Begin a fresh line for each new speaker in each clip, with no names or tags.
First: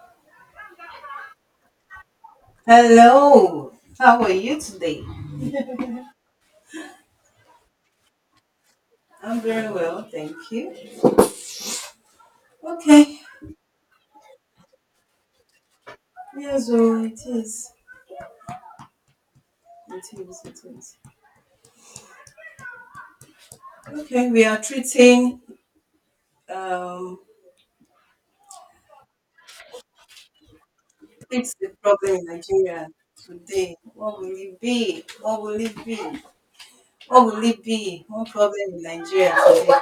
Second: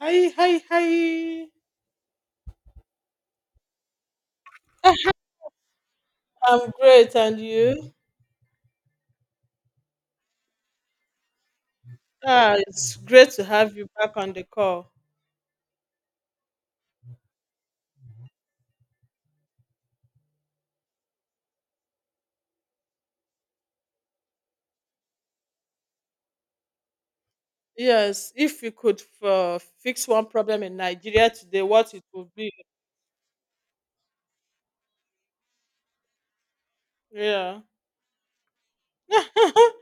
Hi, hi, hi.
Hello, how are you today?
I'm great, and you?
I'm very well, thank you.
Ah, it's
Okay,
great to have you back on the call.
yes, oh, it is. It is, it is. Okay, we are treating um,
Yes, if you could fix one problem in Nigeria
fix
today,
the
what it
problem in
would be?
Nigeria today. What will it be? What will it be?
Yeah.
One problem in Nigeria today.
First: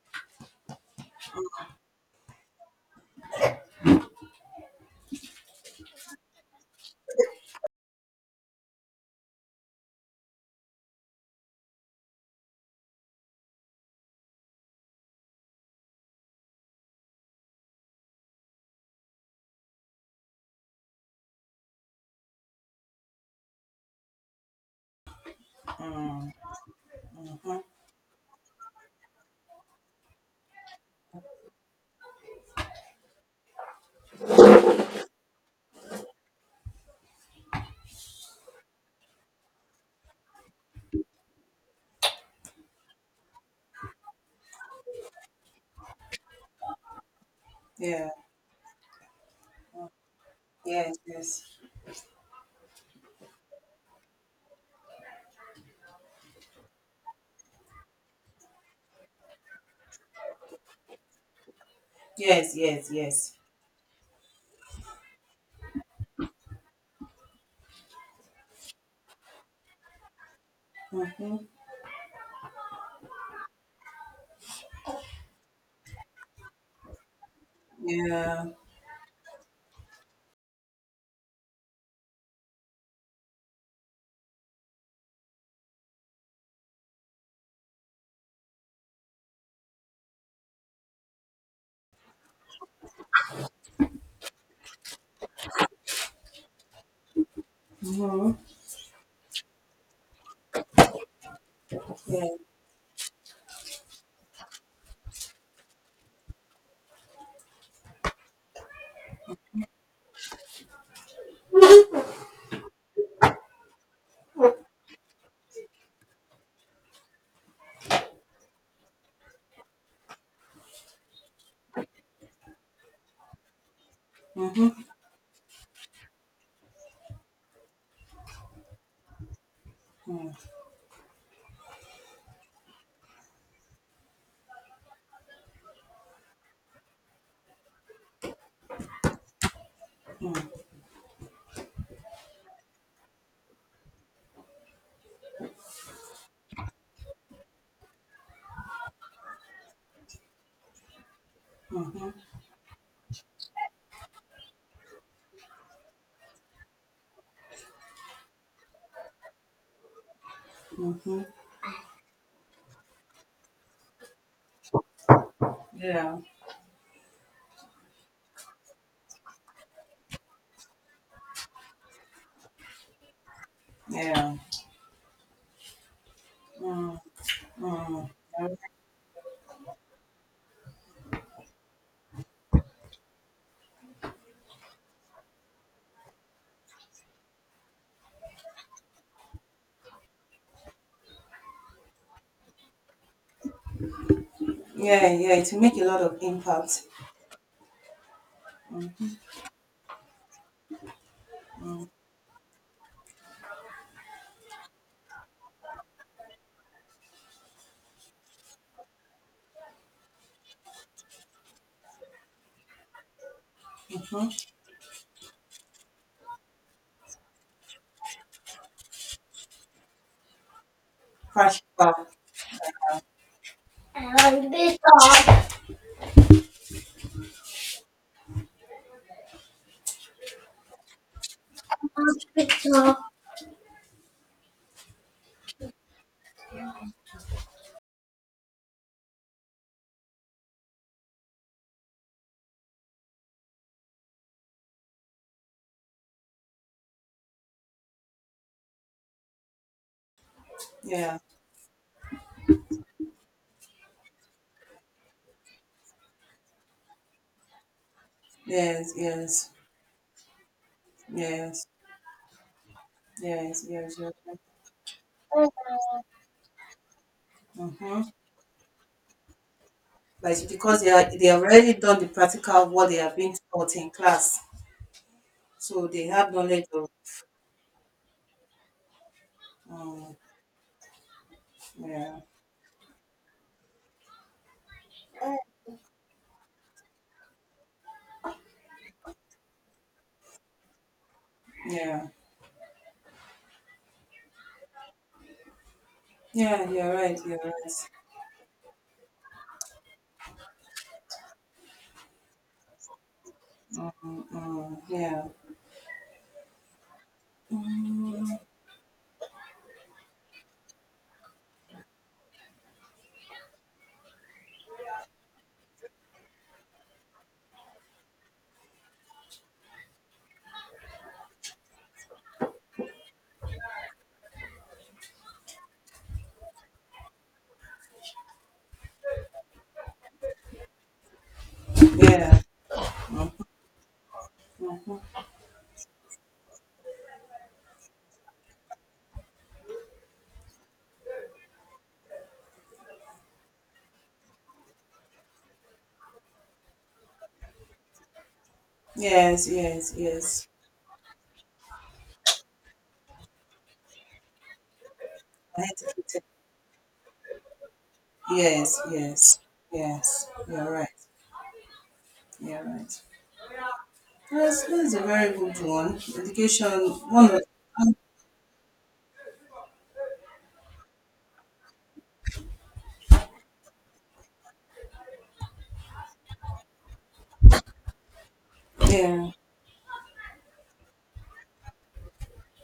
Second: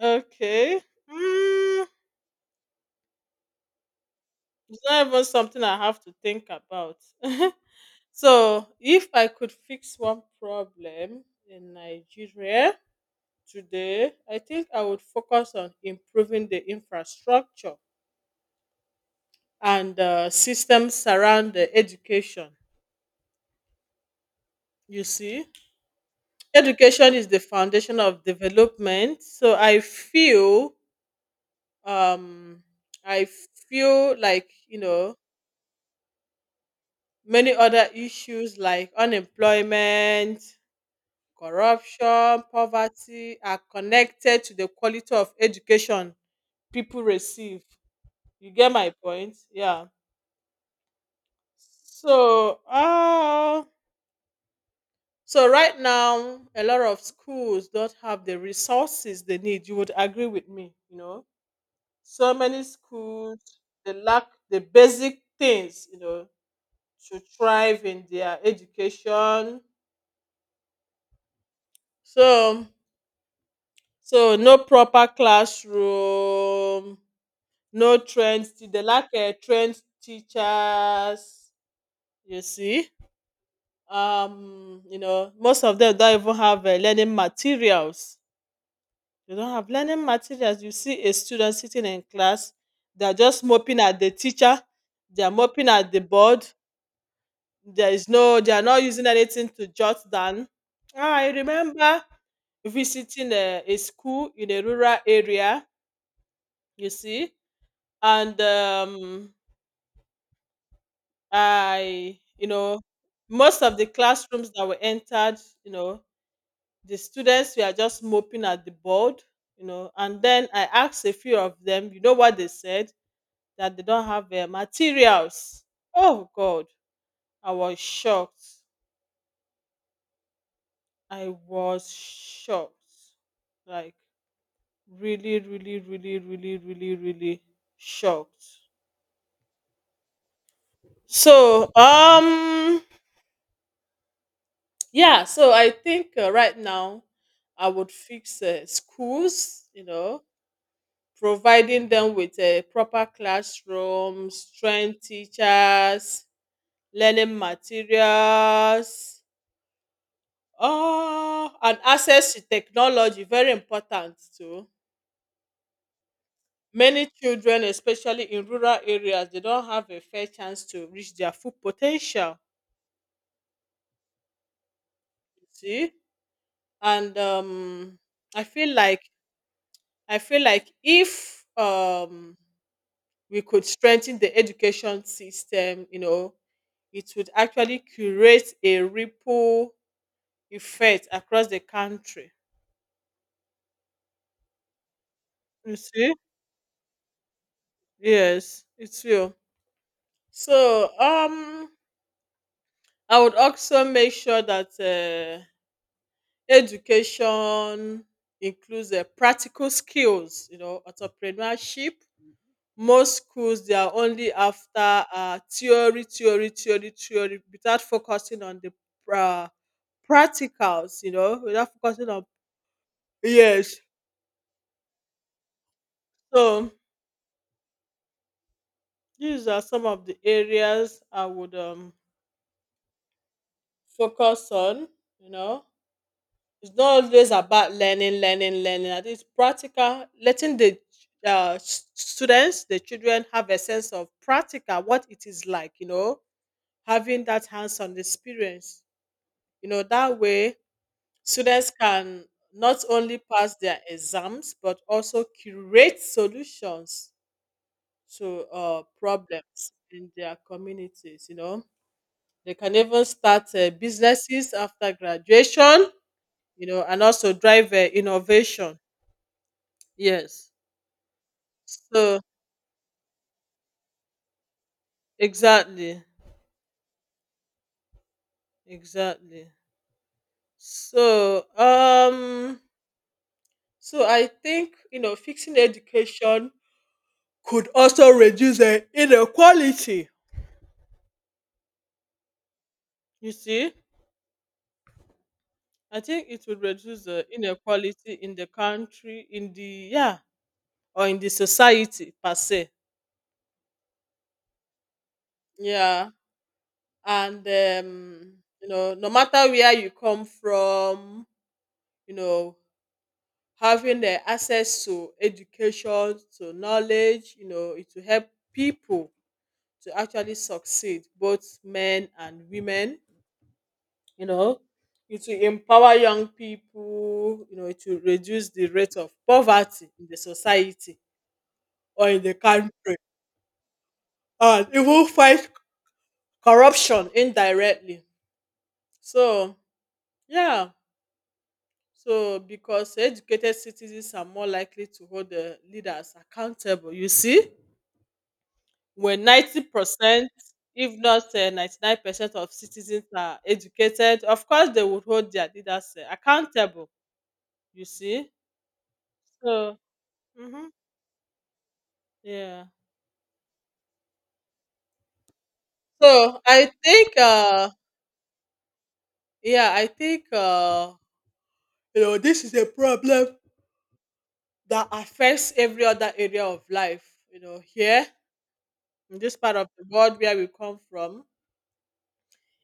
Okay. Mm, it's not even something I have to think about. So, if I could fix one problem in Nigeria today, I think I would focus on improving the infrastructure and systems around the education. You see, education is the
Mhm.
foundation of development. So I feel, um, I feel like many other issues like unemployment, corruption, poverty are connected to the quality of education people receive.
Yeah,
You get my point? Yeah.
yes, yes,
So, uh, So right now, a lot of schools don't have the resources they need. You would agree with me, you know. So
yes,
many
yes, yes.
schools they lack the basic things, you know, to thrive in their education.
Mm-hmm.
So so no proper classroom, no
Yeah.
trained stu- they lack a trained teachers, you see. Most of them don't even have learning materials. They don't have learning materials. You see a student sitting in class, they're just moping at the teacher, they're moping at the board. There is
Mm-hmm.
no, they are not using anything to jot down. Ah, I remember
Yeah.
visiting a school in a rural area, you see, and I, you know, most of the classrooms that were entered, you know, the students were just moping at the board, you know, and then I asked a few of them, you know what they said? That they don't have
Mm-hmm.
materials. Oh God, I was shocked.
Mm-hmm.
I was shocked. Like really, really, really, really, really, really shocked. So yeah, so I think right now I would fix schools. You know, providing them
Mm-hmm.
with a proper classrooms, trained teachers, learning materials.
Mm-hmm.
Oh, and access to technology very important too.
Yeah.
Many children, especially in rural areas, they don't have a fair chance to reach their full potential.
Yeah.
You see,
Mm,
and
mm.
I feel like I feel like if we could strengthen the education system, you know, it would actually create a ripple effect across the country.
Yeah, yeah, it will
You
make a lot
see,
of impact.
yes, it's real. So, I would also make sure that education includes practical skills, you know, entrepreneurship. Most schools, they are
Mm-hmm.
only after theory, theory, theory, theory, without focusing on the uh, practicals, you know,
Crash
without
back.
focusing on. Yes.
Hospital,
So these are some of the areas I would
hospital.
focus on, you know. It's not always about learning, learning, learning. I think it's practical, letting the students, the children, have a sense of practical what it is like, you know, having that hands on experience. You know, that way
Yeah.
students can not only pass their exams, but also curate solutions to
Yes,
problems in their communities. You know,
yes,
they can even start
yes, yes, yes.
businesses after graduation, you know, and also drive
Mm-hmm.
innovation.
Like
Yes.
because they already done the
So
practical what they have been taught in class, so
exactly,
they have knowledge of.
exactly.
Um,
So
yeah,
um, so I think you know fixing education could also reduce the inequality.
yeah,
You see, I think it would
yeah. You're
reduce
right.
the
You're right.
inequality in the country, in the yeah, or in the society per se.
Yeah.
Yeah, and
Mm,
you know, no matter where you come from, you know, having the access to education to knowledge you know it will help people to actually succeed, both men and women, you know, it will empower young people, you know, it will reduce the rate of poverty in the society or in the
yeah.
country and even fight corruption indirectly. So yeah, so because educated citizens are more likely to hold the leaders accountable, you see, where
Yes.
90%, if not 99% of citizens are educated, of course they would hold their leaders
I
accountable, you see?
yes, yes,
So,
yes.
mhm,
You're right.
yeah.
You're right. That's a very good one.
So, I
Education,
think,
one of
uh, yeah, I think, you know, this is a problem that affects every other area of life, you know, here in
yeah.
this part of the world where we come from.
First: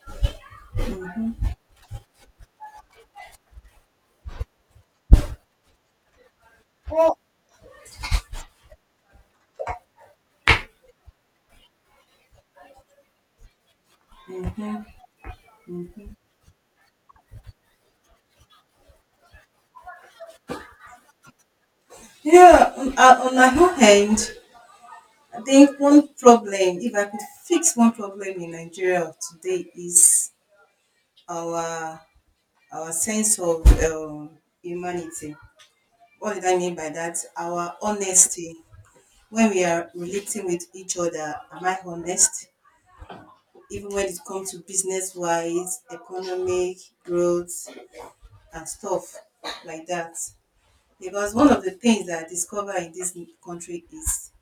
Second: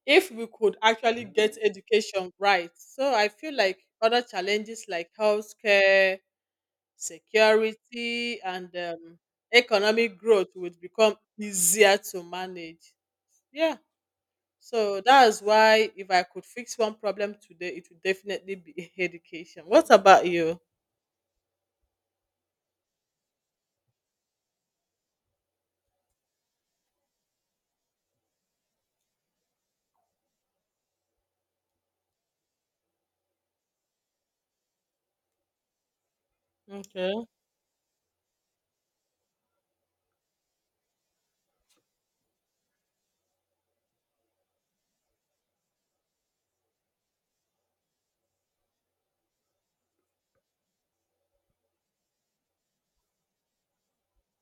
If we could actually get education right. So, I feel like other challenges like healthcare, security and economic growth would become easier to manage. Yeah.
Yeah,
So that's why if
mhm.
I could fix one problem today, it would definitely be education. What about you?
Yeah, on my own hand, I think one problem, if I could fix one problem in Nigeria of today, is our our sense of humanity. What did I mean by that?
Okay.
Our honesty. When we are relating with each other, am I honest? Even when it comes to business wise, economic growth, and stuff like that. Because one of the things that I discover in this country is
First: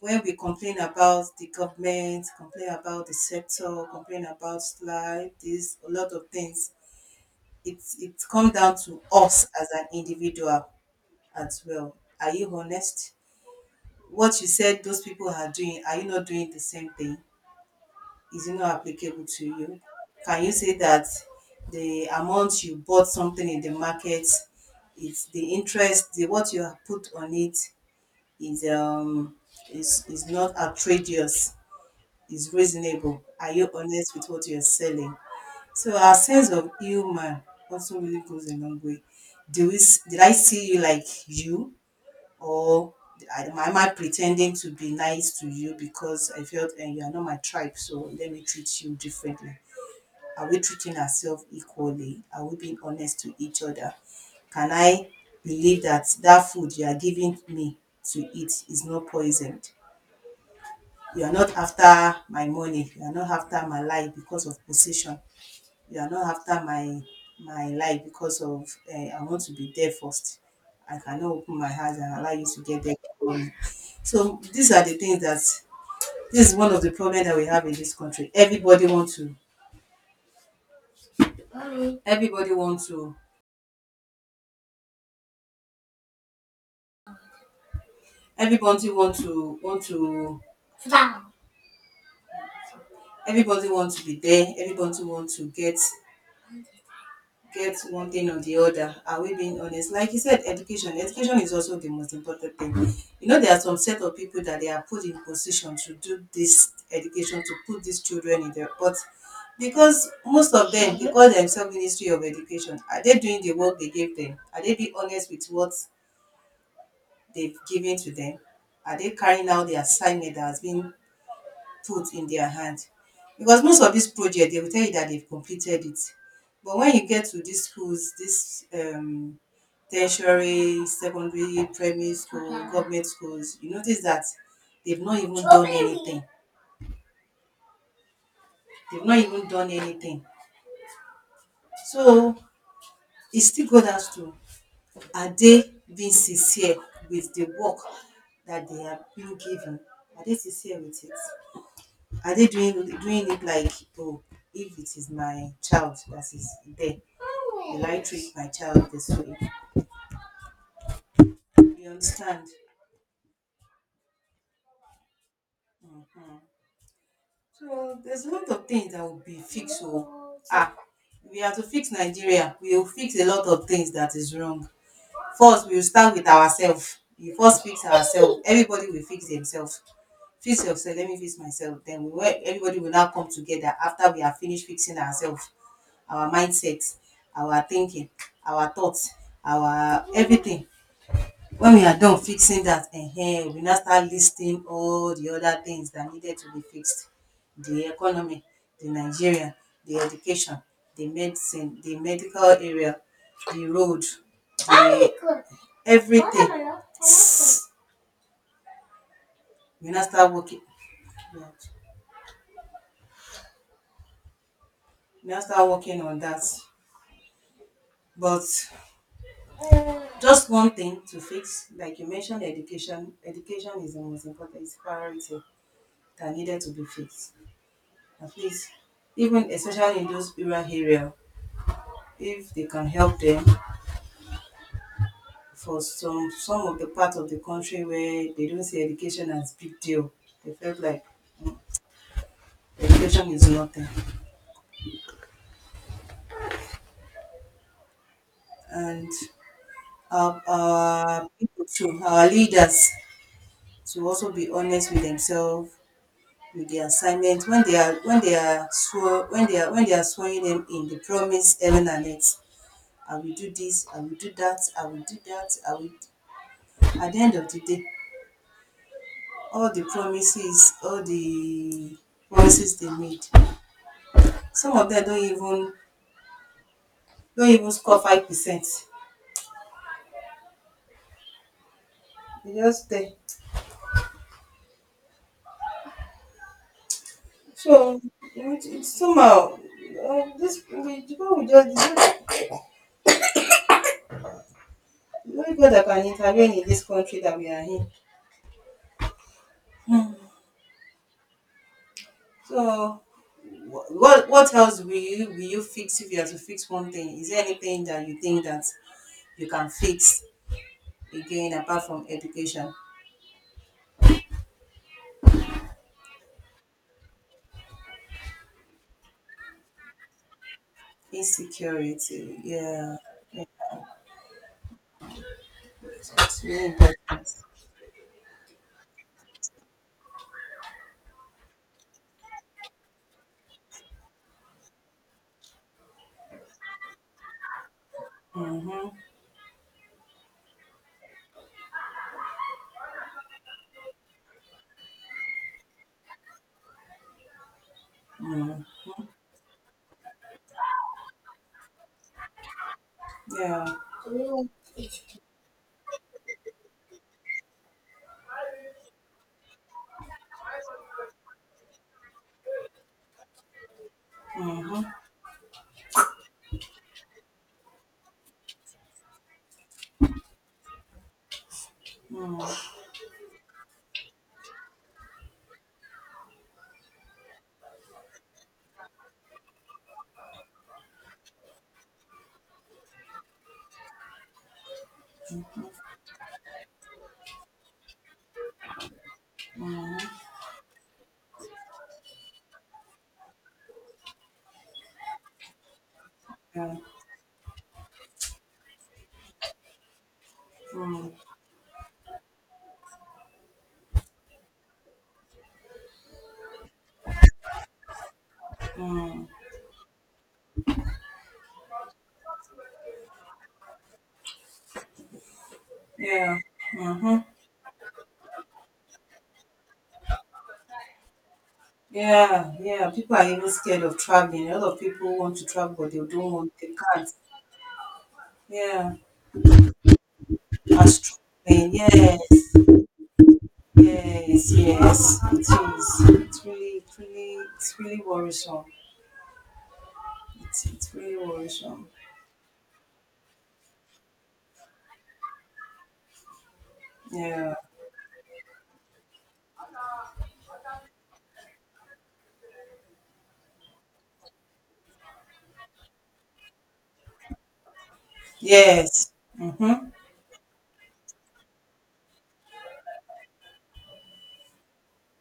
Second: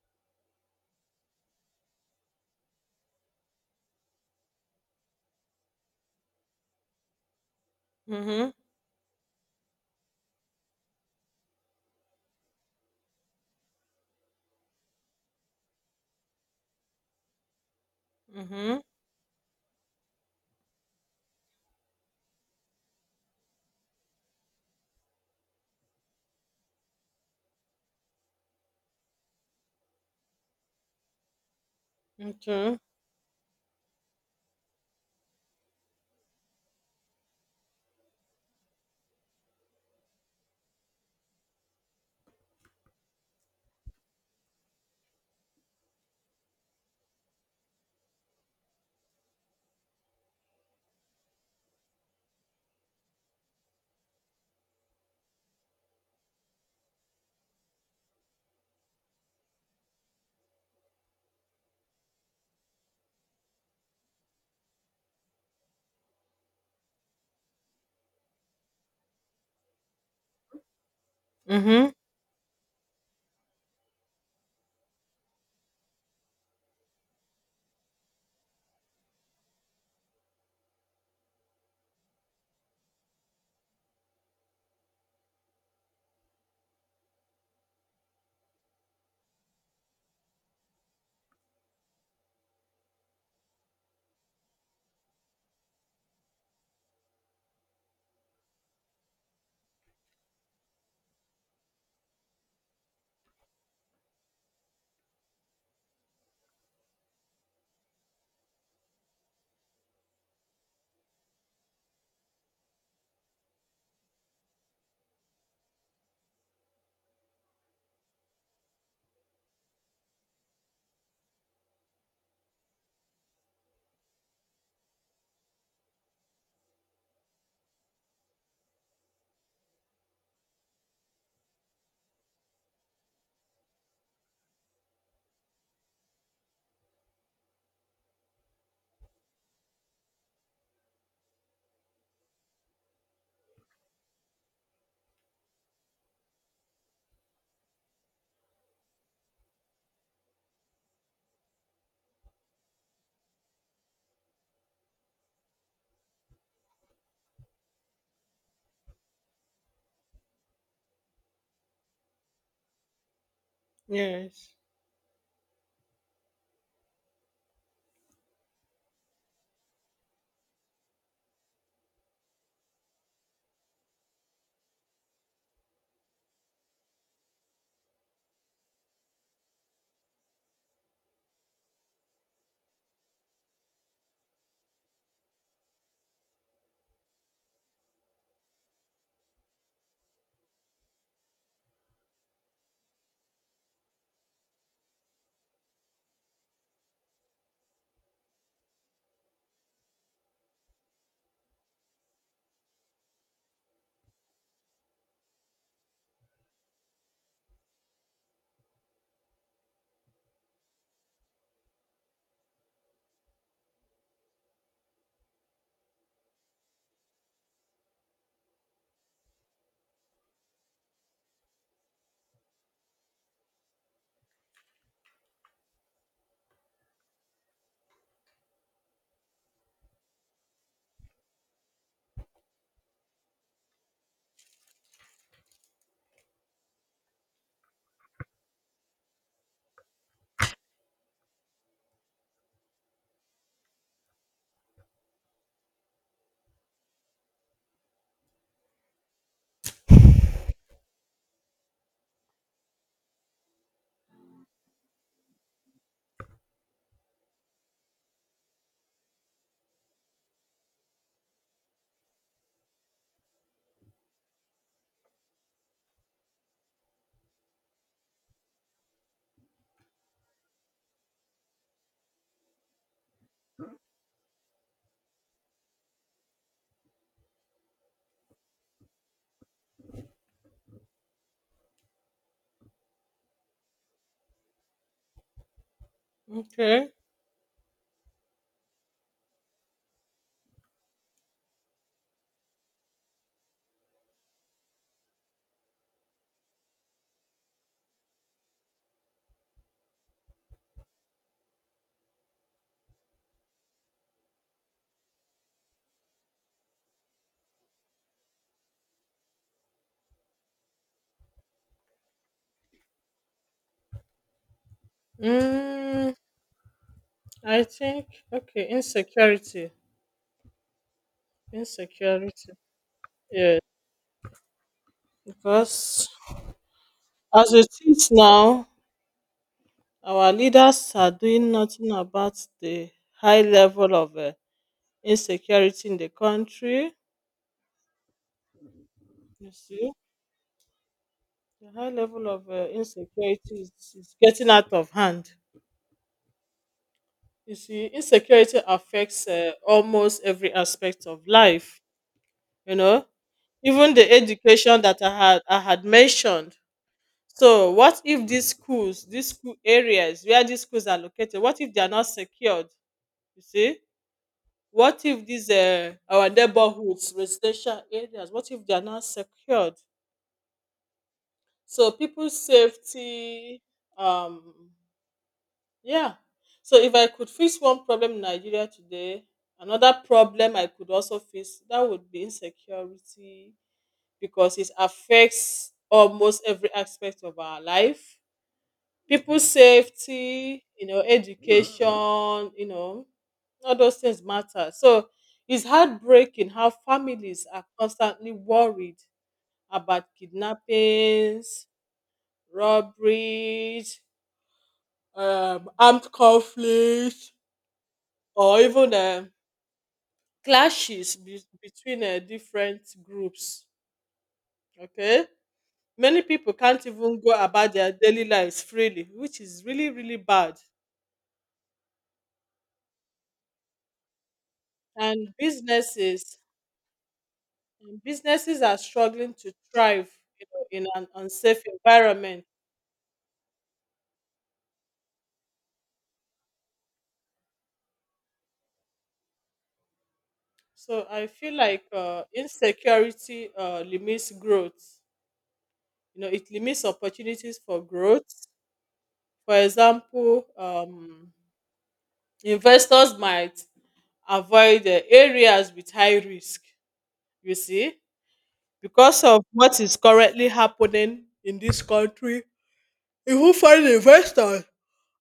when we complain about the government, complain about the sector, complain about life, this a lot of things, it
Mm-hmm.
comes down to us as an individual as well. Are you honest? What you said those people are doing, are you not doing the same thing? Is not
Mm-hmm.
applicable to you? Can you say that the amount you bought something in the market, it's the interest, the what you have put on it is is not outrageous, is
Okay.
reasonable. Are you honest with what you're selling? So our sense of humor also really goes a long way. Do we, did I see you like you, or am I pretending to be nice to you because I felt and you are not my tribe, so let me treat you differently? Are we treating ourselves equally? Are we being honest to each other? Can I believe that food you are giving me to eat is not poisoned? You are not after my money. You are not after my life because of position. You are not after my life because of I want to be there first. I cannot open my
Mm-hmm.
eyes and allow you to get there before me. So these are the things that this is one of the problems that we have in this country. Everybody wants to everybody wants to Everybody want to Wow. Everybody want to be there. Everybody want to get one thing or the other. Are we being honest? Like you said, education. Education is also the most important thing. You know, there are some set of people that they are put in position to do this education, to put these children in there. But because most of them, they call themselves Ministry of Education. Are they doing the work they gave them? Are they being honest with what they've given to them? Are they carrying out the assignment that has been put in their hand. Because most of these project they will tell you that they've completed it. But when you get to these schools, this tertiary, secondary, primary school, government schools, you notice that they've not even done anything. They've not even done anything. So it still goes down to are they being sincere with the work that they have been given? Are they sincere with it? Are they doing it like oh, if it is my child that is there, will I treat my child this way? You understand?
Yes.
So there's a lot of things that will be fixed. So ah, we have to fix Nigeria. We will fix a lot of things that is wrong. First, we will start with ourselves. We first fix ourselves. Everybody will fix themselves. Fix yourself, let me fix myself. Then we will, everybody will now come together after we have finished fixing ourselves, our mindset, our thinking, our thoughts, our everything when we are done fixing that, eh? We now start listing all the other things that needed to be fixed, the economy, the Nigeria, the education, the medicine, the medical area, the road, the everything. We now start working, we now start working on that, but just one thing to fix like you mentioned, education. Education is the most important, it's priority that needed to be fixed, at least, even especially in those rural area. If they can help them for some of the part of the country where they don't see education as big deal, they felt like education is nothing. And our people too, our leaders, to also be honest with themselves, with their assignment, when they are swear when they are swearing them in, the promise heaven and earth, I will do this, I will do that I will. At the end of the day, all the promises, all the promises they made. Some of them don't even score 5%. They just there.
Okay.
So it somehow, this we people will just the only God that can intervene in this country that we are in. So what else will you fix if you have to fix one thing? Is there anything that you think that you can fix again apart from education?
Mm, I think okay, insecurity.
Insecurity,
Insecurity.
yeah,
Yeah. Because
it's really important.
as it is now, our leaders are doing nothing about the high level of insecurity in the country.
Mm-hmm.
You see, the high level of insecurity is getting out of hand. You see, insecurity affects almost every aspect of life, you know,
Yeah.
even the
Mm-hmm.
education that I had mentioned. So, what if these schools, these school areas where these schools are located, what if they are not secured? You see, what if these our neighborhoods, residential areas, what if they are not secured? So people's safety, um, yeah. So if I could fix one problem in Nigeria today, another problem I could also fix that would be insecurity, because it affects almost every aspect of our life, people's safety, you know, education, you know, all those things matter. So it's heartbreaking how
Yeah.
families are constantly worried about kidnappings, robberies, armed conflicts, or even
Mm-hmm.
between different groups. Okay? Many
Yeah.
people can't
Mm-hmm.
even go about their daily lives freely, which is really, really bad.
Yeah. Yeah. People are even scared of traveling. A lot of people
And
want to travel, but they don't
businesses
want. They can't.
And businesses are
Yeah.
struggling to thrive, you know, in an unsafe
Astroplane. Yes.
environment.
Yes. It is. It's really, it's really worrisome. It's
So
really
I feel like
worrisome.
insecurity limits growth. You know, it limits
Yeah.
opportunities for growth. For example, investors might avoid areas with high risk. You see,
Yes.
because of what
Mm-hmm.
is currently happening in this country, even foreign investors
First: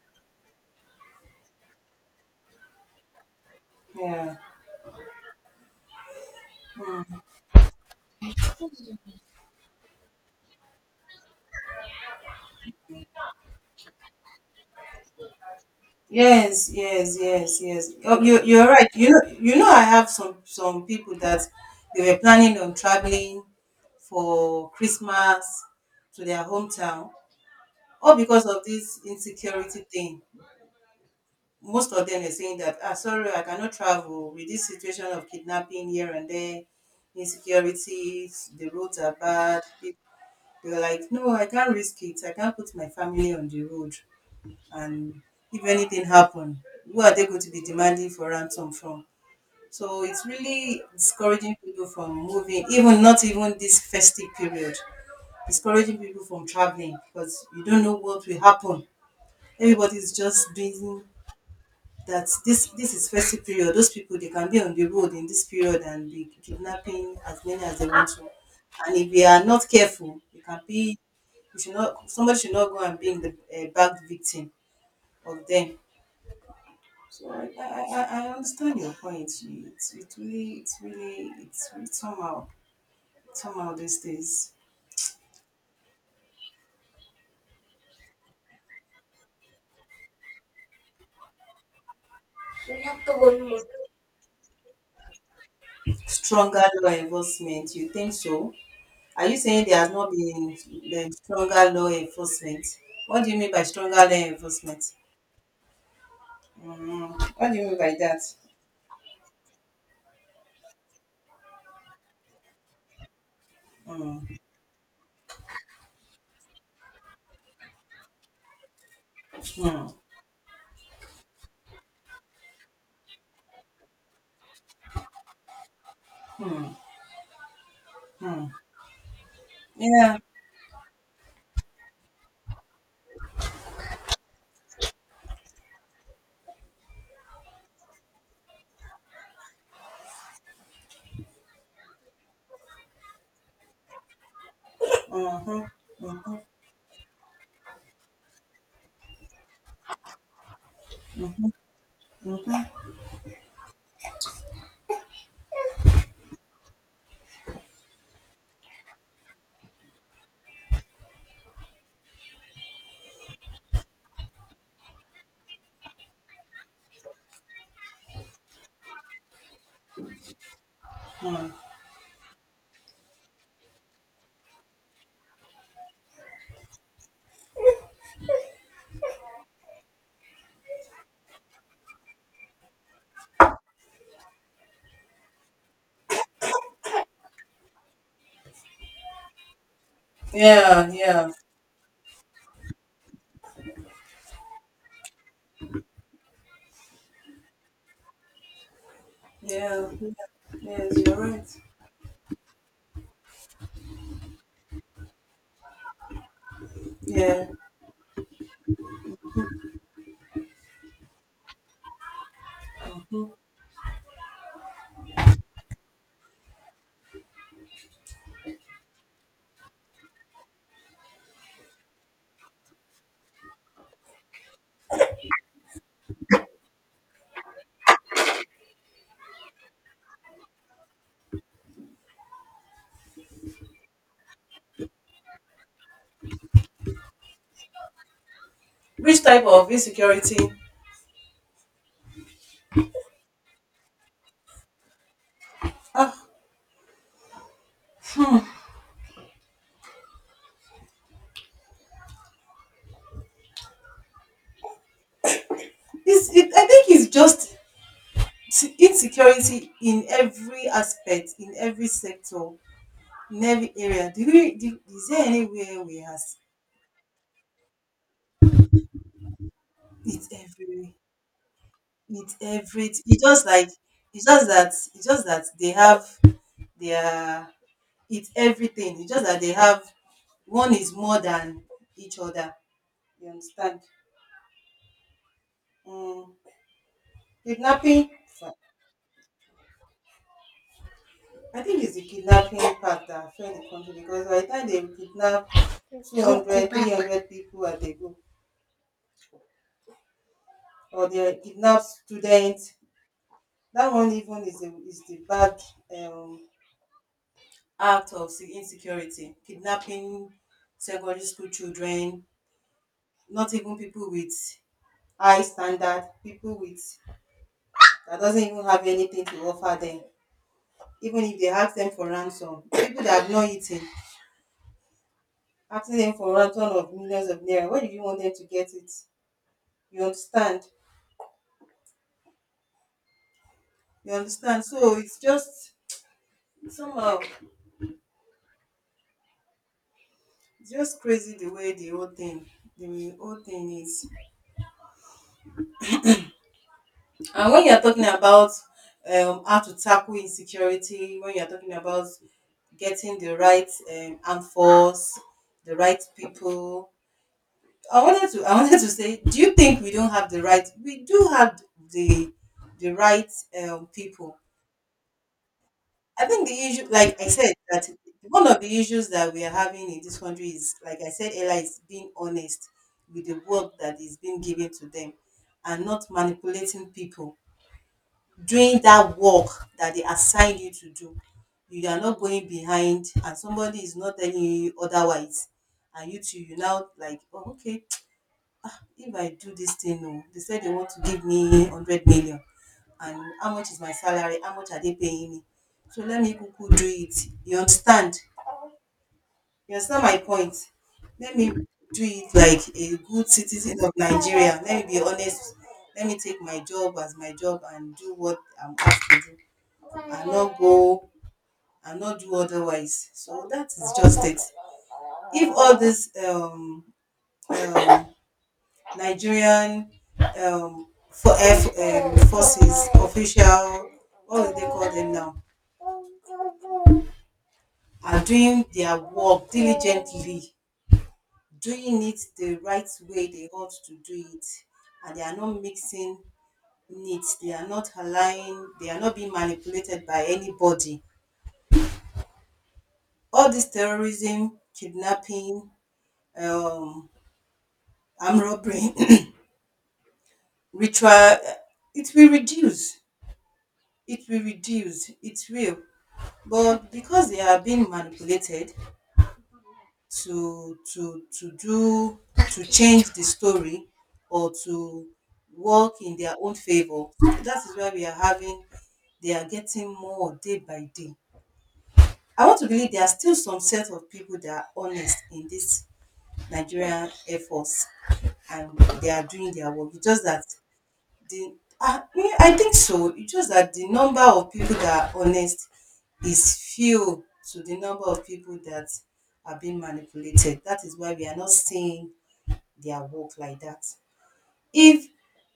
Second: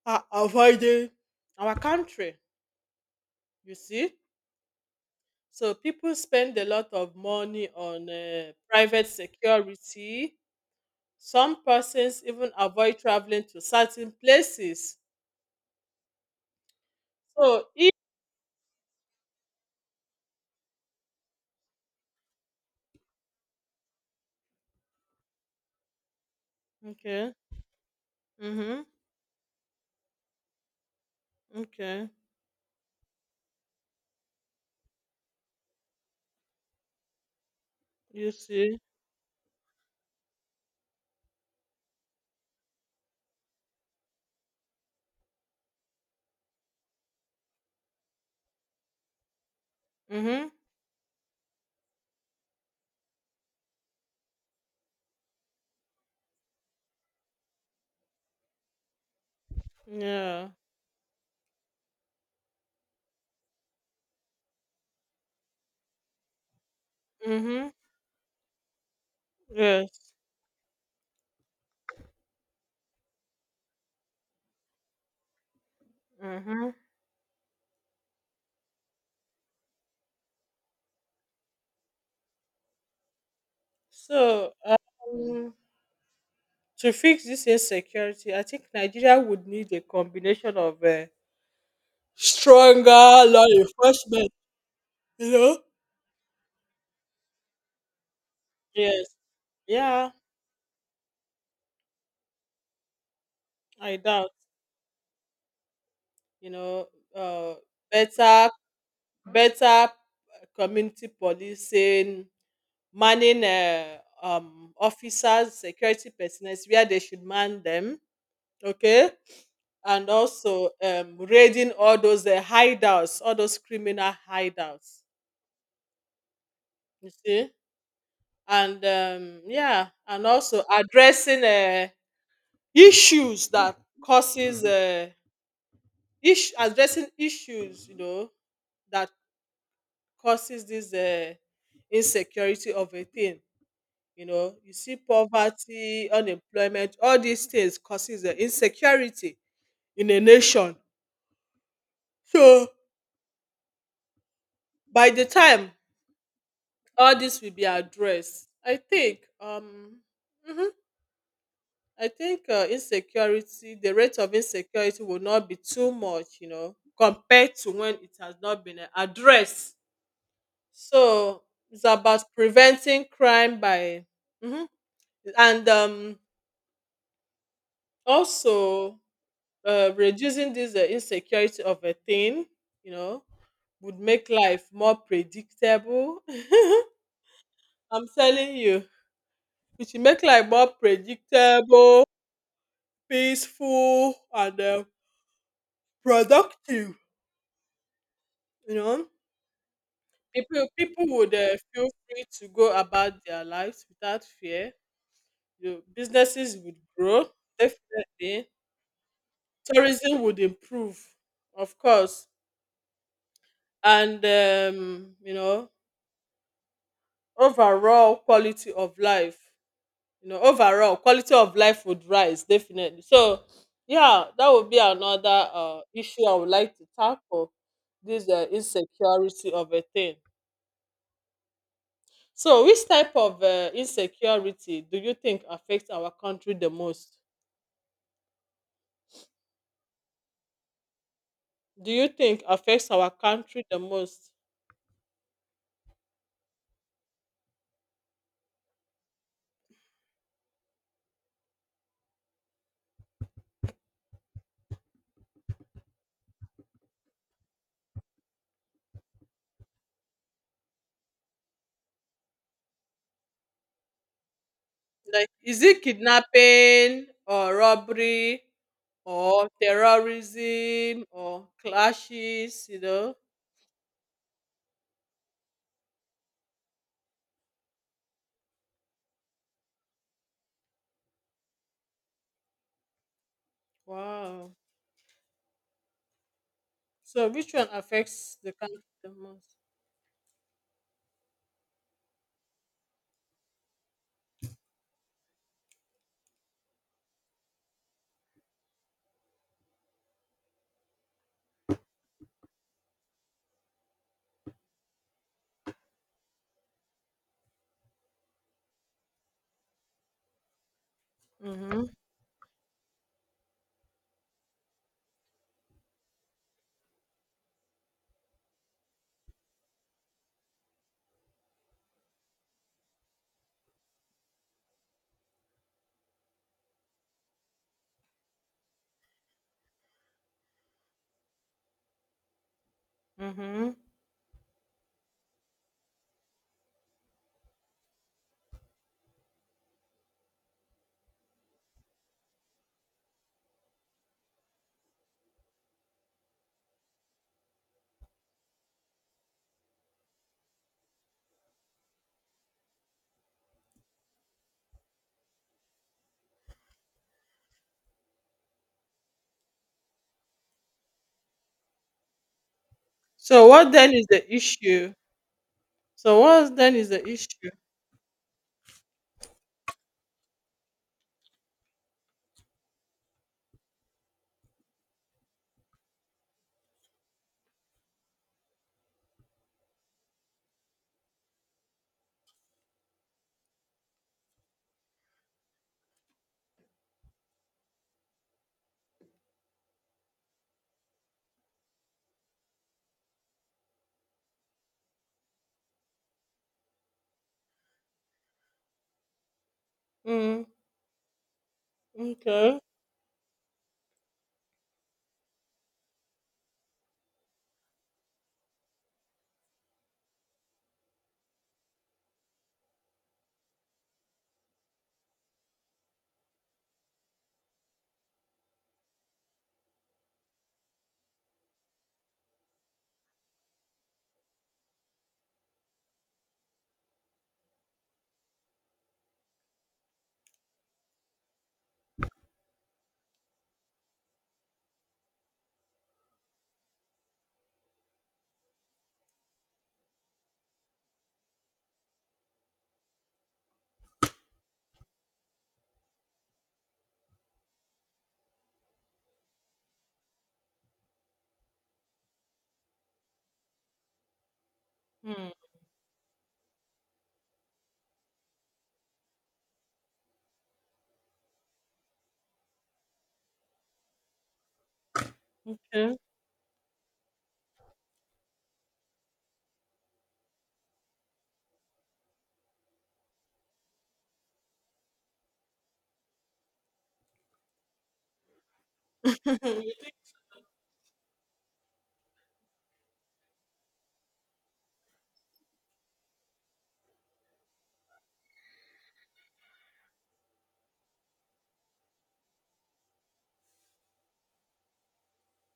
are avoiding our country. You see.
Yeah.
So people spend a lot of money on private security. Some persons even avoid traveling to certain places.
Yes, yes, yes,
So
yes.
if
Oh, you're right. You know, I have some people that they were planning on traveling for Christmas to their hometown,
okay,
all because of
mhm,
this insecurity thing. Most of
okay,
them are saying that, ah, sorry, I cannot travel with this situation of kidnapping here and there,
you
insecurities, the
see,
roads are bad. They were like, no, I can't risk it. I can't put my family on the road, and if anything happen, who are they going to be demanding for ransom from? So it's
mhm,
really discouraging people from moving, even not even this festive period, discouraging people from traveling because you don't know what will happen. Everybody's just
yeah,
doing that this is festive period, those people they can be on the road in this period and be kidnapping as many
mhm,
as they want to. And if they are not
yes,
careful, they can be, you should not, somebody should not go and be in the back victim of them.
mhm.
So I understand your point. It's, it's really somehow, somehow these
So
days.
to fix this insecurity, I think Nigeria would need a combination of stronger law enforcement. You know?
Stronger law enforcement. You think so?
Yes.
Are you saying there has
Yeah,
not been the stronger law enforcement? What do you mean by
I
stronger law
doubt.
enforcement?
You know,
Mm, what
uh,
do you mean by that?
better better community policing, manning
Mm,
officers, security personnel where they should man them, okay,
mm,
and also raiding all those hideouts, all those criminal hideouts,
mm,
you see,
mm.
and yeah,
Yeah.
and also addressing issues that causes addressing issues, you know, that causes this insecurity of a thing, you know, you see,
Mm-hmm,
poverty,
mm-hmm,
unemployment, all these things causes the insecurity in a nation. So
mm-hmm.
by the time all this will be addressed, I think mhm, I think insecurity, the rate of insecurity will not be too much, you know, compared to when it has not been addressed. So
Mm-hmm.
it's about preventing crime by mhm, and also, reducing this insecurity of a thing, you know, would make life more predictable. I'm telling you, it should make life more
Yeah, yeah,
predictable, peaceful, and productive. You know,
yeah, yeah.
people
Yes,
people
you're
would
right.
feel free to go about their lives without fear. The businesses would grow,
Yeah.
definitely. Tourism would improve, of course,
Mm-hmm.
and you know, overall quality of life, you know, overall quality of life would rise, definitely. So, yeah, that would be another issue I would like to tackle, this insecurity of a thing. So, which type of insecurity do you think affects our country the most?
Which type of insecurity?
Do you think affects our country the most?
Uh, it, I think it's just insecurity in every aspect, in every sector, in every area. Do we, do, is there
Like, is it
anywhere we are?
kidnapping or robbery or
It's everywhere.
terrorism or
It's
clashes? You
every.
know?
It's just like it's just that they have their. It's everything. It's just that they have one is more than each other. You understand?
Wow.
Mm.
So which one
Kidnapping.
affects the country the most?
I think it's the kidnapping part that affect the country because by the time they kidnap 200, 300 people at a go, or they kidnap students, that one even is is the bad um, act of insecurity. Kidnapping secondary school
Mm-hmm.
children, not even people with high standard, people with that doesn't even have anything to offer them. Even if they ask them for ransom, people that have not eaten, asking them for ransom of millions of naira, where do you want them to get it? You understand?
Mm-hmm.
So it's just somehow it's just crazy the way the whole thing is. And when you're talking about how to tackle insecurity, when you're talking about getting the right armed force, the right people. I wanted to say, do you think we don't have the right we do have the the right
So what then is the
people.
issue? So
I think the
what then is
issue,
the
like I
issue?
said, that one of the issues that we are having in this country is, like I said earlier, is being honest with the work that is being given to them and not manipulating people. Doing that work that they assign you to do, you are not going behind, and somebody is not telling you otherwise. And you too, you now like, oh, okay, if I do this thing, oh, they said they want to give me 100 million. And how much is my salary? How much are they paying me? So let me kuku do it. You understand? You understand my
Mm,
point? Let me do it
okay.
like a good citizen of Nigeria. Let me be honest. Let me take my job as my job and do what I'm asked to do, and not go and not do otherwise. So that is just it. If all this um, Nigerian for eh, F forces official, what do they call them now, are doing their work diligently, doing it the right way they ought to do it, and they are not mixing needs, they are not allowing, they are not being manipulated by anybody. All this terrorism, kidnapping, um, armed robbery, ritual, it will reduce. It will reduce.
Mm,
It will. But because they are being manipulated, to to to do to change the story, or to work
okay.
in their own favor. That is why we are having, they are getting more day by day. I want to believe there are still some set of people that are honest in this Nigerian Air Force and they are doing their work. It's just that the me, I think so. It's just that the number of people that are honest is few to the number of people that are being manipulated. That is why we are not seeing their work like that. If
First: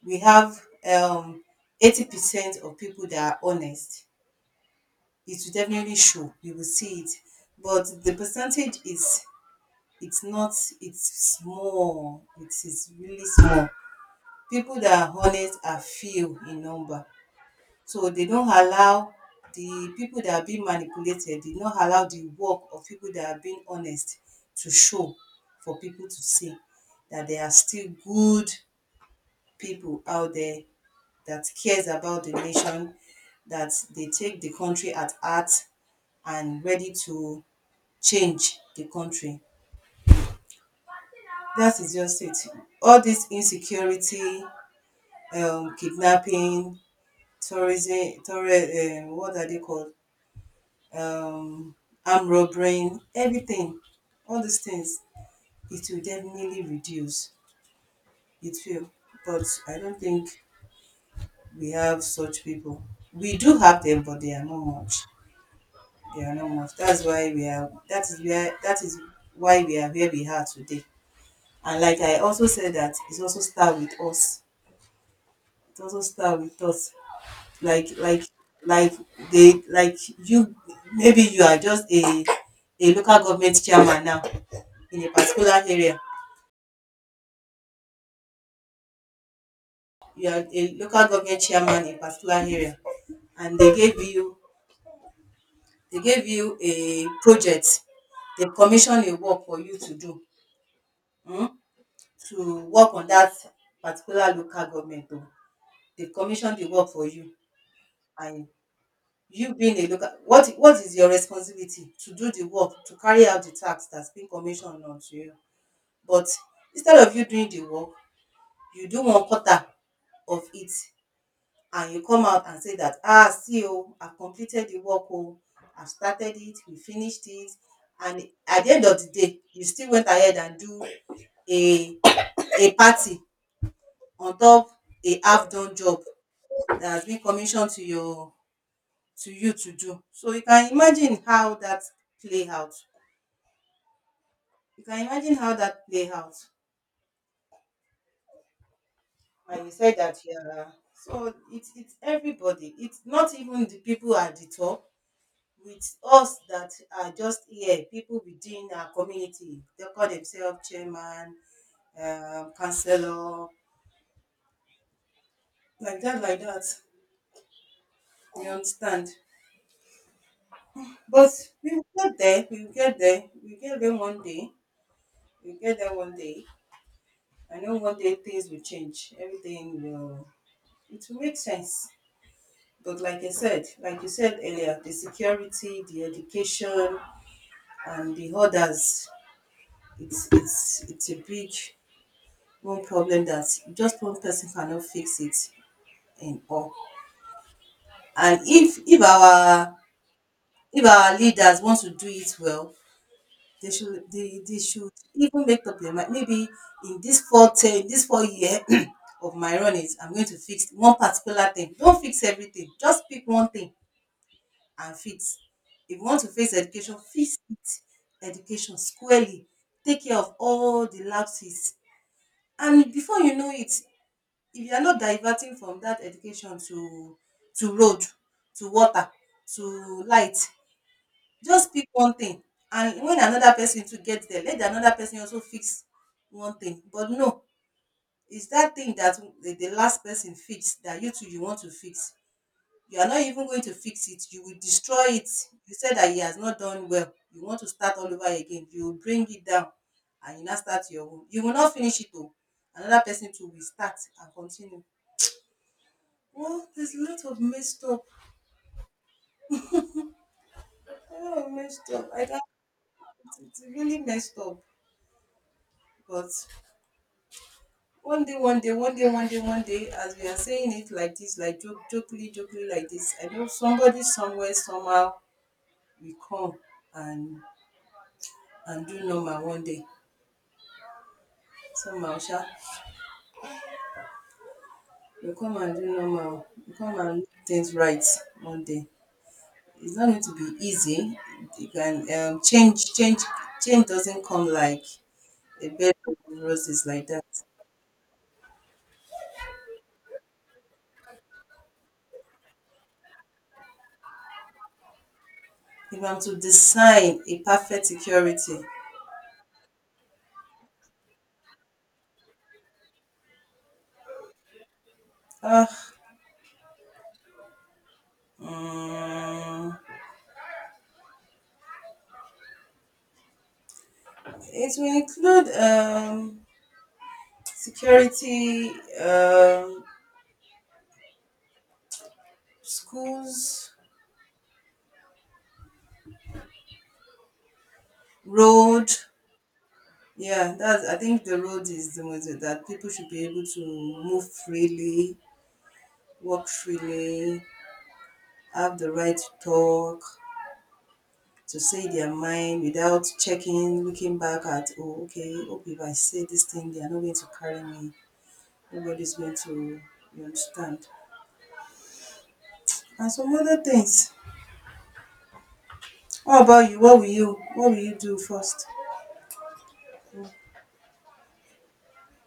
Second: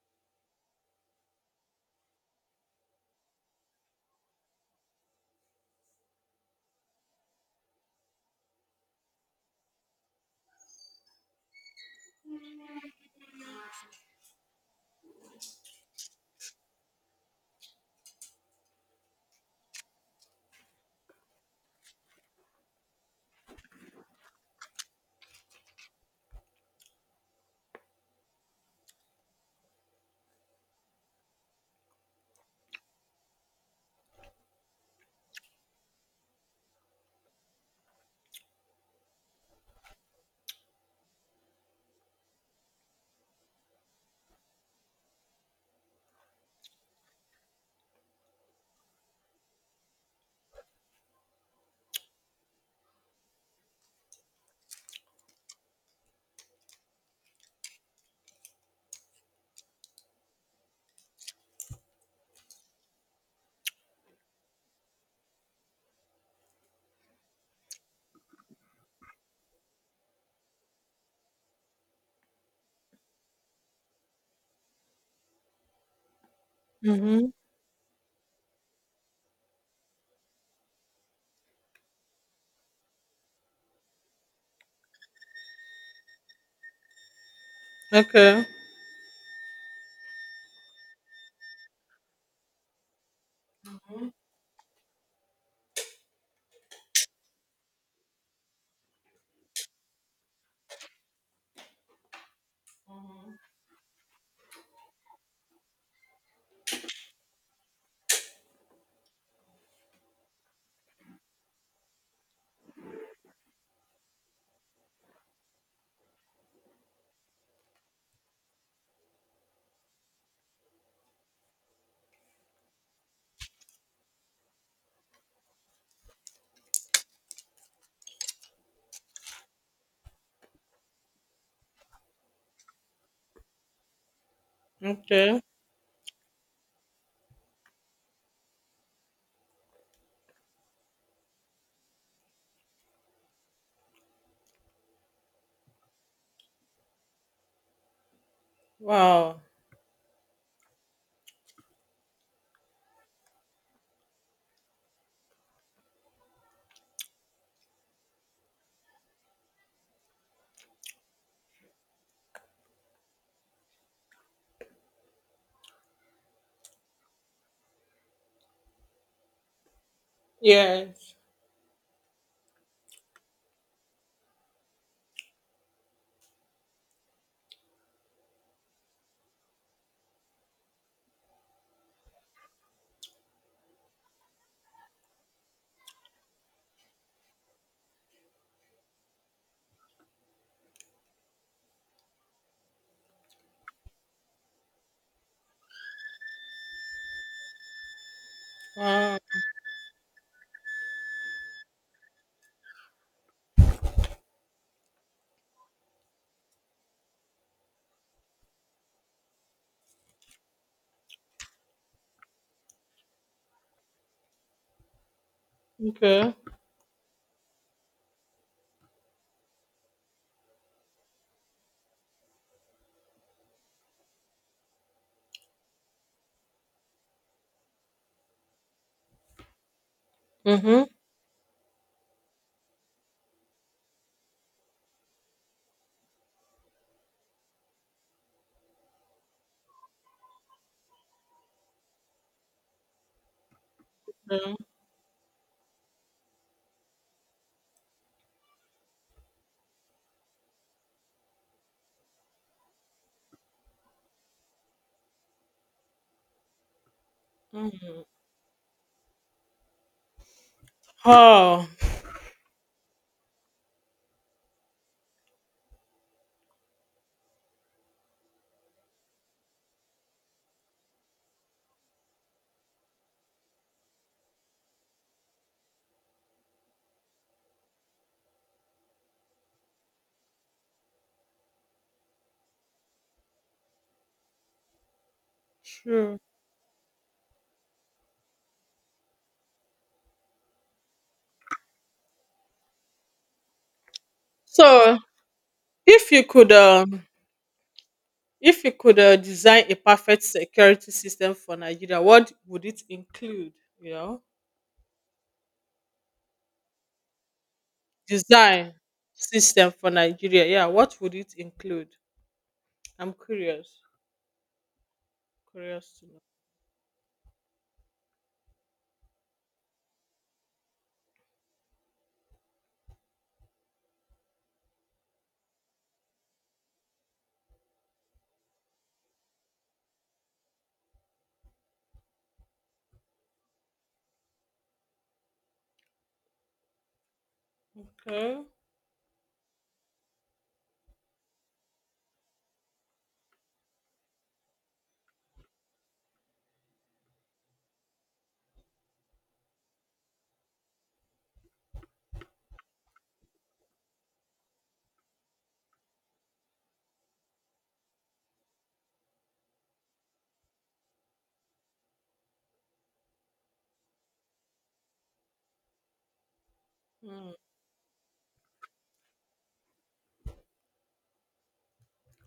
we have um, 80% of people that are honest, it will definitely show. You will see it. But the percentage is, it's not, it's small. It is really small. People that are honest are few in number. So they don't allow the people that are being manipulated, they don't allow the work of people that are being honest to show, for people to see that there are still good people out there that cares about the nation, that they take the country at heart and ready to change the country. That is just it. All this insecurity, kidnapping, tourist, what are they called, um, arm robbering, everything, all these things, it will definitely reduce. It will. But I don't think we have such people. We do have them, but they are not much. They are not much. That's why we are. That is where. That is why we are where we are today. And like I also said, that it also start with us. It also start with us.
mm-hmm.
like like like they like you, maybe you are just a local government chairman now in a particular area.
Okay.
You are a local government chairman in a particular area and they gave you a project. They commission a work for you to do, um to work on that particular local government o. They commission the work for you, and you being a local, what is your responsibility? To do the work, to carry out the task that's been commissioned unto you. But instead of you doing the work, you do one quarter of it and you come out and say that, ah, see, oh, I've completed the work, oh, I've started it, we finished it. And at the end of the day, you still went ahead and do a a party on top, a
Okay.
half done job that has been commissioned to your, to you to do. So you can imagine how that play out. You can imagine how that play out.
Wow.
And you said that you are, so it's everybody, it's not even the people at the top. It's us that are just here, people within our community. They call themselves chairman, councillor, like that, like that, you understand?
Yes.
But we will get there, we will get there, we will get there one day. We will get there one day. I know one day things will change. Everything will, it will make sense. But like I said, like you said earlier, the security, the education, and the others, it's a big one problem that just one person cannot fix it in all. And if
Wow.
our, if our leaders want to do it well, they should even make up their mind, maybe in this four ten this 4-year of my run is, I'm going to fix one particular thing. Don't fix everything, just pick one thing and fix. If you want to
Okay.
fix education, fix it. Education squarely, take care of all the lapses. And before you know it, if you are not diverting from that education to road, to water, to light,
Mm-hmm.
just pick one thing. And when another person to get there, let another person also fix one thing. But no, it's that thing that the last person fix that you too you want to fix. You are not even going to fix it. You will
Yeah.
destroy it. You said that he has not done well. You want to start all over again. You will bring it down and you now start your own. You will not finish it though. Another person too will start and continue. Well, there's a lot of messed
Mm.
up. A lot of
Oh,
messed up. I can't, it's really messed up. But one day, one day, one day, one day, one day, as we are saying it like this, like jokingly like this, I know somebody somewhere, somehow will come and do normal one day. Somehow, sha. You come and do
sure.
normal. You come and do things right one day. It's not going to be easy. You can change doesn't come like
So
a bed
if
of
you could
roses
um
like that.
if you could design a perfect security system for Nigeria, what would it include? You know?
If I'm to design a perfect security,
Design system for Nigeria. Yeah, what would it include? I'm curious.
uh,
Curious to
mm, it will include security, um, schools,
know. Okay.
road. Yeah, that's. I think the road is the most, that people should be able to move freely, work freely, have the right to talk, to say their mind without checking, looking back at, oh, okay, hope if I say this thing, they are not going to carry me. Nobody's going to, you understand. And some other things. What about you? What will
Hmm.
you? What will you do first?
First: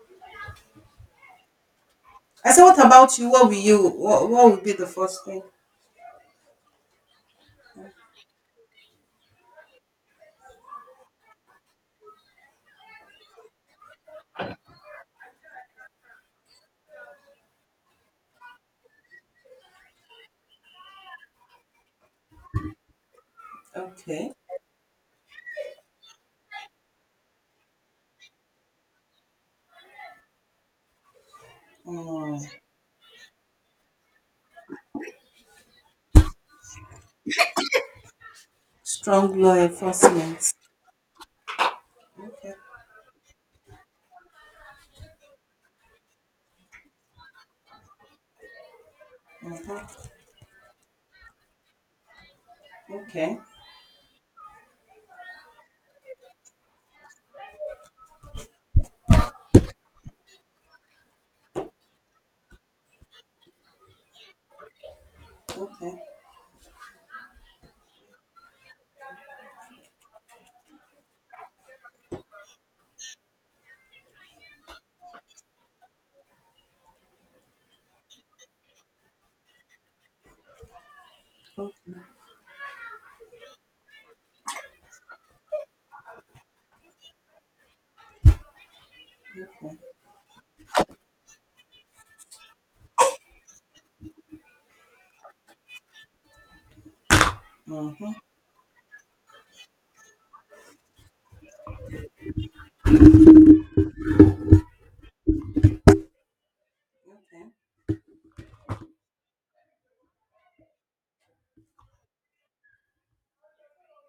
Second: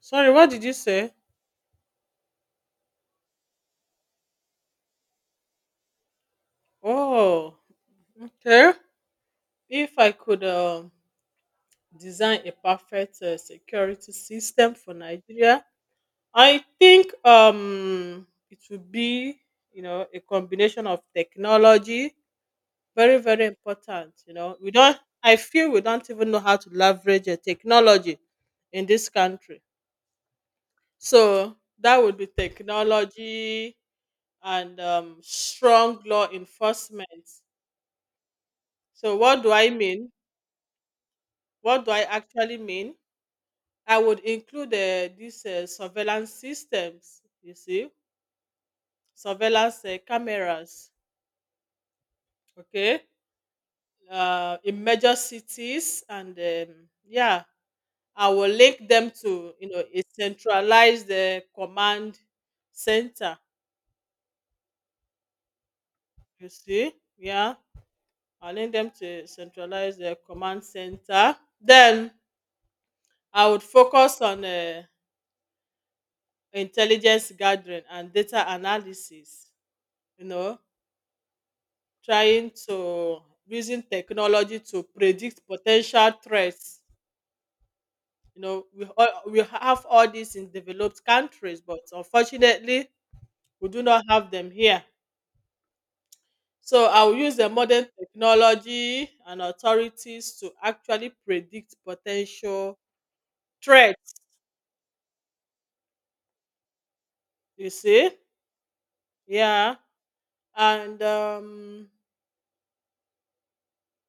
Sorry, what did you say?
I said, what about you? What will you? What would be the first thing?
Oh, okay. If I could design a perfect security system for Nigeria, I think it would be, you know, a combination of technology, very, very important.
Okay.
You know, we don't. I feel we don't even know how to leverage technology in this country. So that would be
Mm.
technology and strong law enforcement. So
Strong
what do
law
I mean?
enforcement.
What do I
Okay.
actually mean? I would include these surveillance systems. You see, surveillance
Mm-hmm.
cameras. Okay,
Okay.
in major cities, and yeah, I will link them to you know a centralized command center.
Okay.
You see, yeah, I need them to centralize the command center. Then I would focus on intelligence gathering and data analysis. You know,
Okay.
trying to using technology to predict potential threats. You know, we
Okay.
have all this in developed countries, but unfortunately, we do not have them here. So I will use the modern
Mm-hmm.
technology and authorities to actually predict potential threats.
Okay,
You see, yeah. And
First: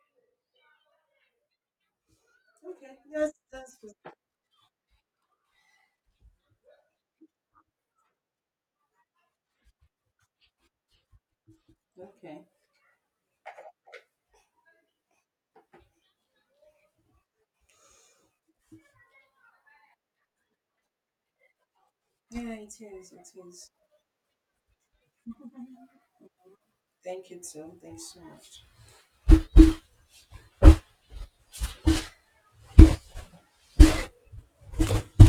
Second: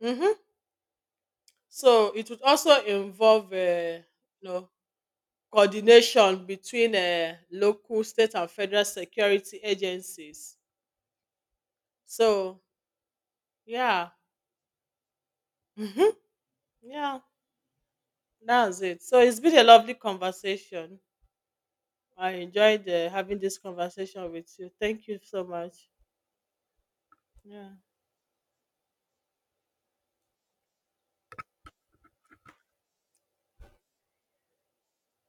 mhm. so it would also
Okay, yes,
involve
that's good.
you know coordination between local state and federal security agencies.
Okay.
So yeah, mhm, yeah, that's it. So it's been a lovely conversation. I
Yeah, it
enjoyed
is.
having
It
this
is.
conversation with you, thank you so much.
Thank you too.
Yeah.
Thanks so much.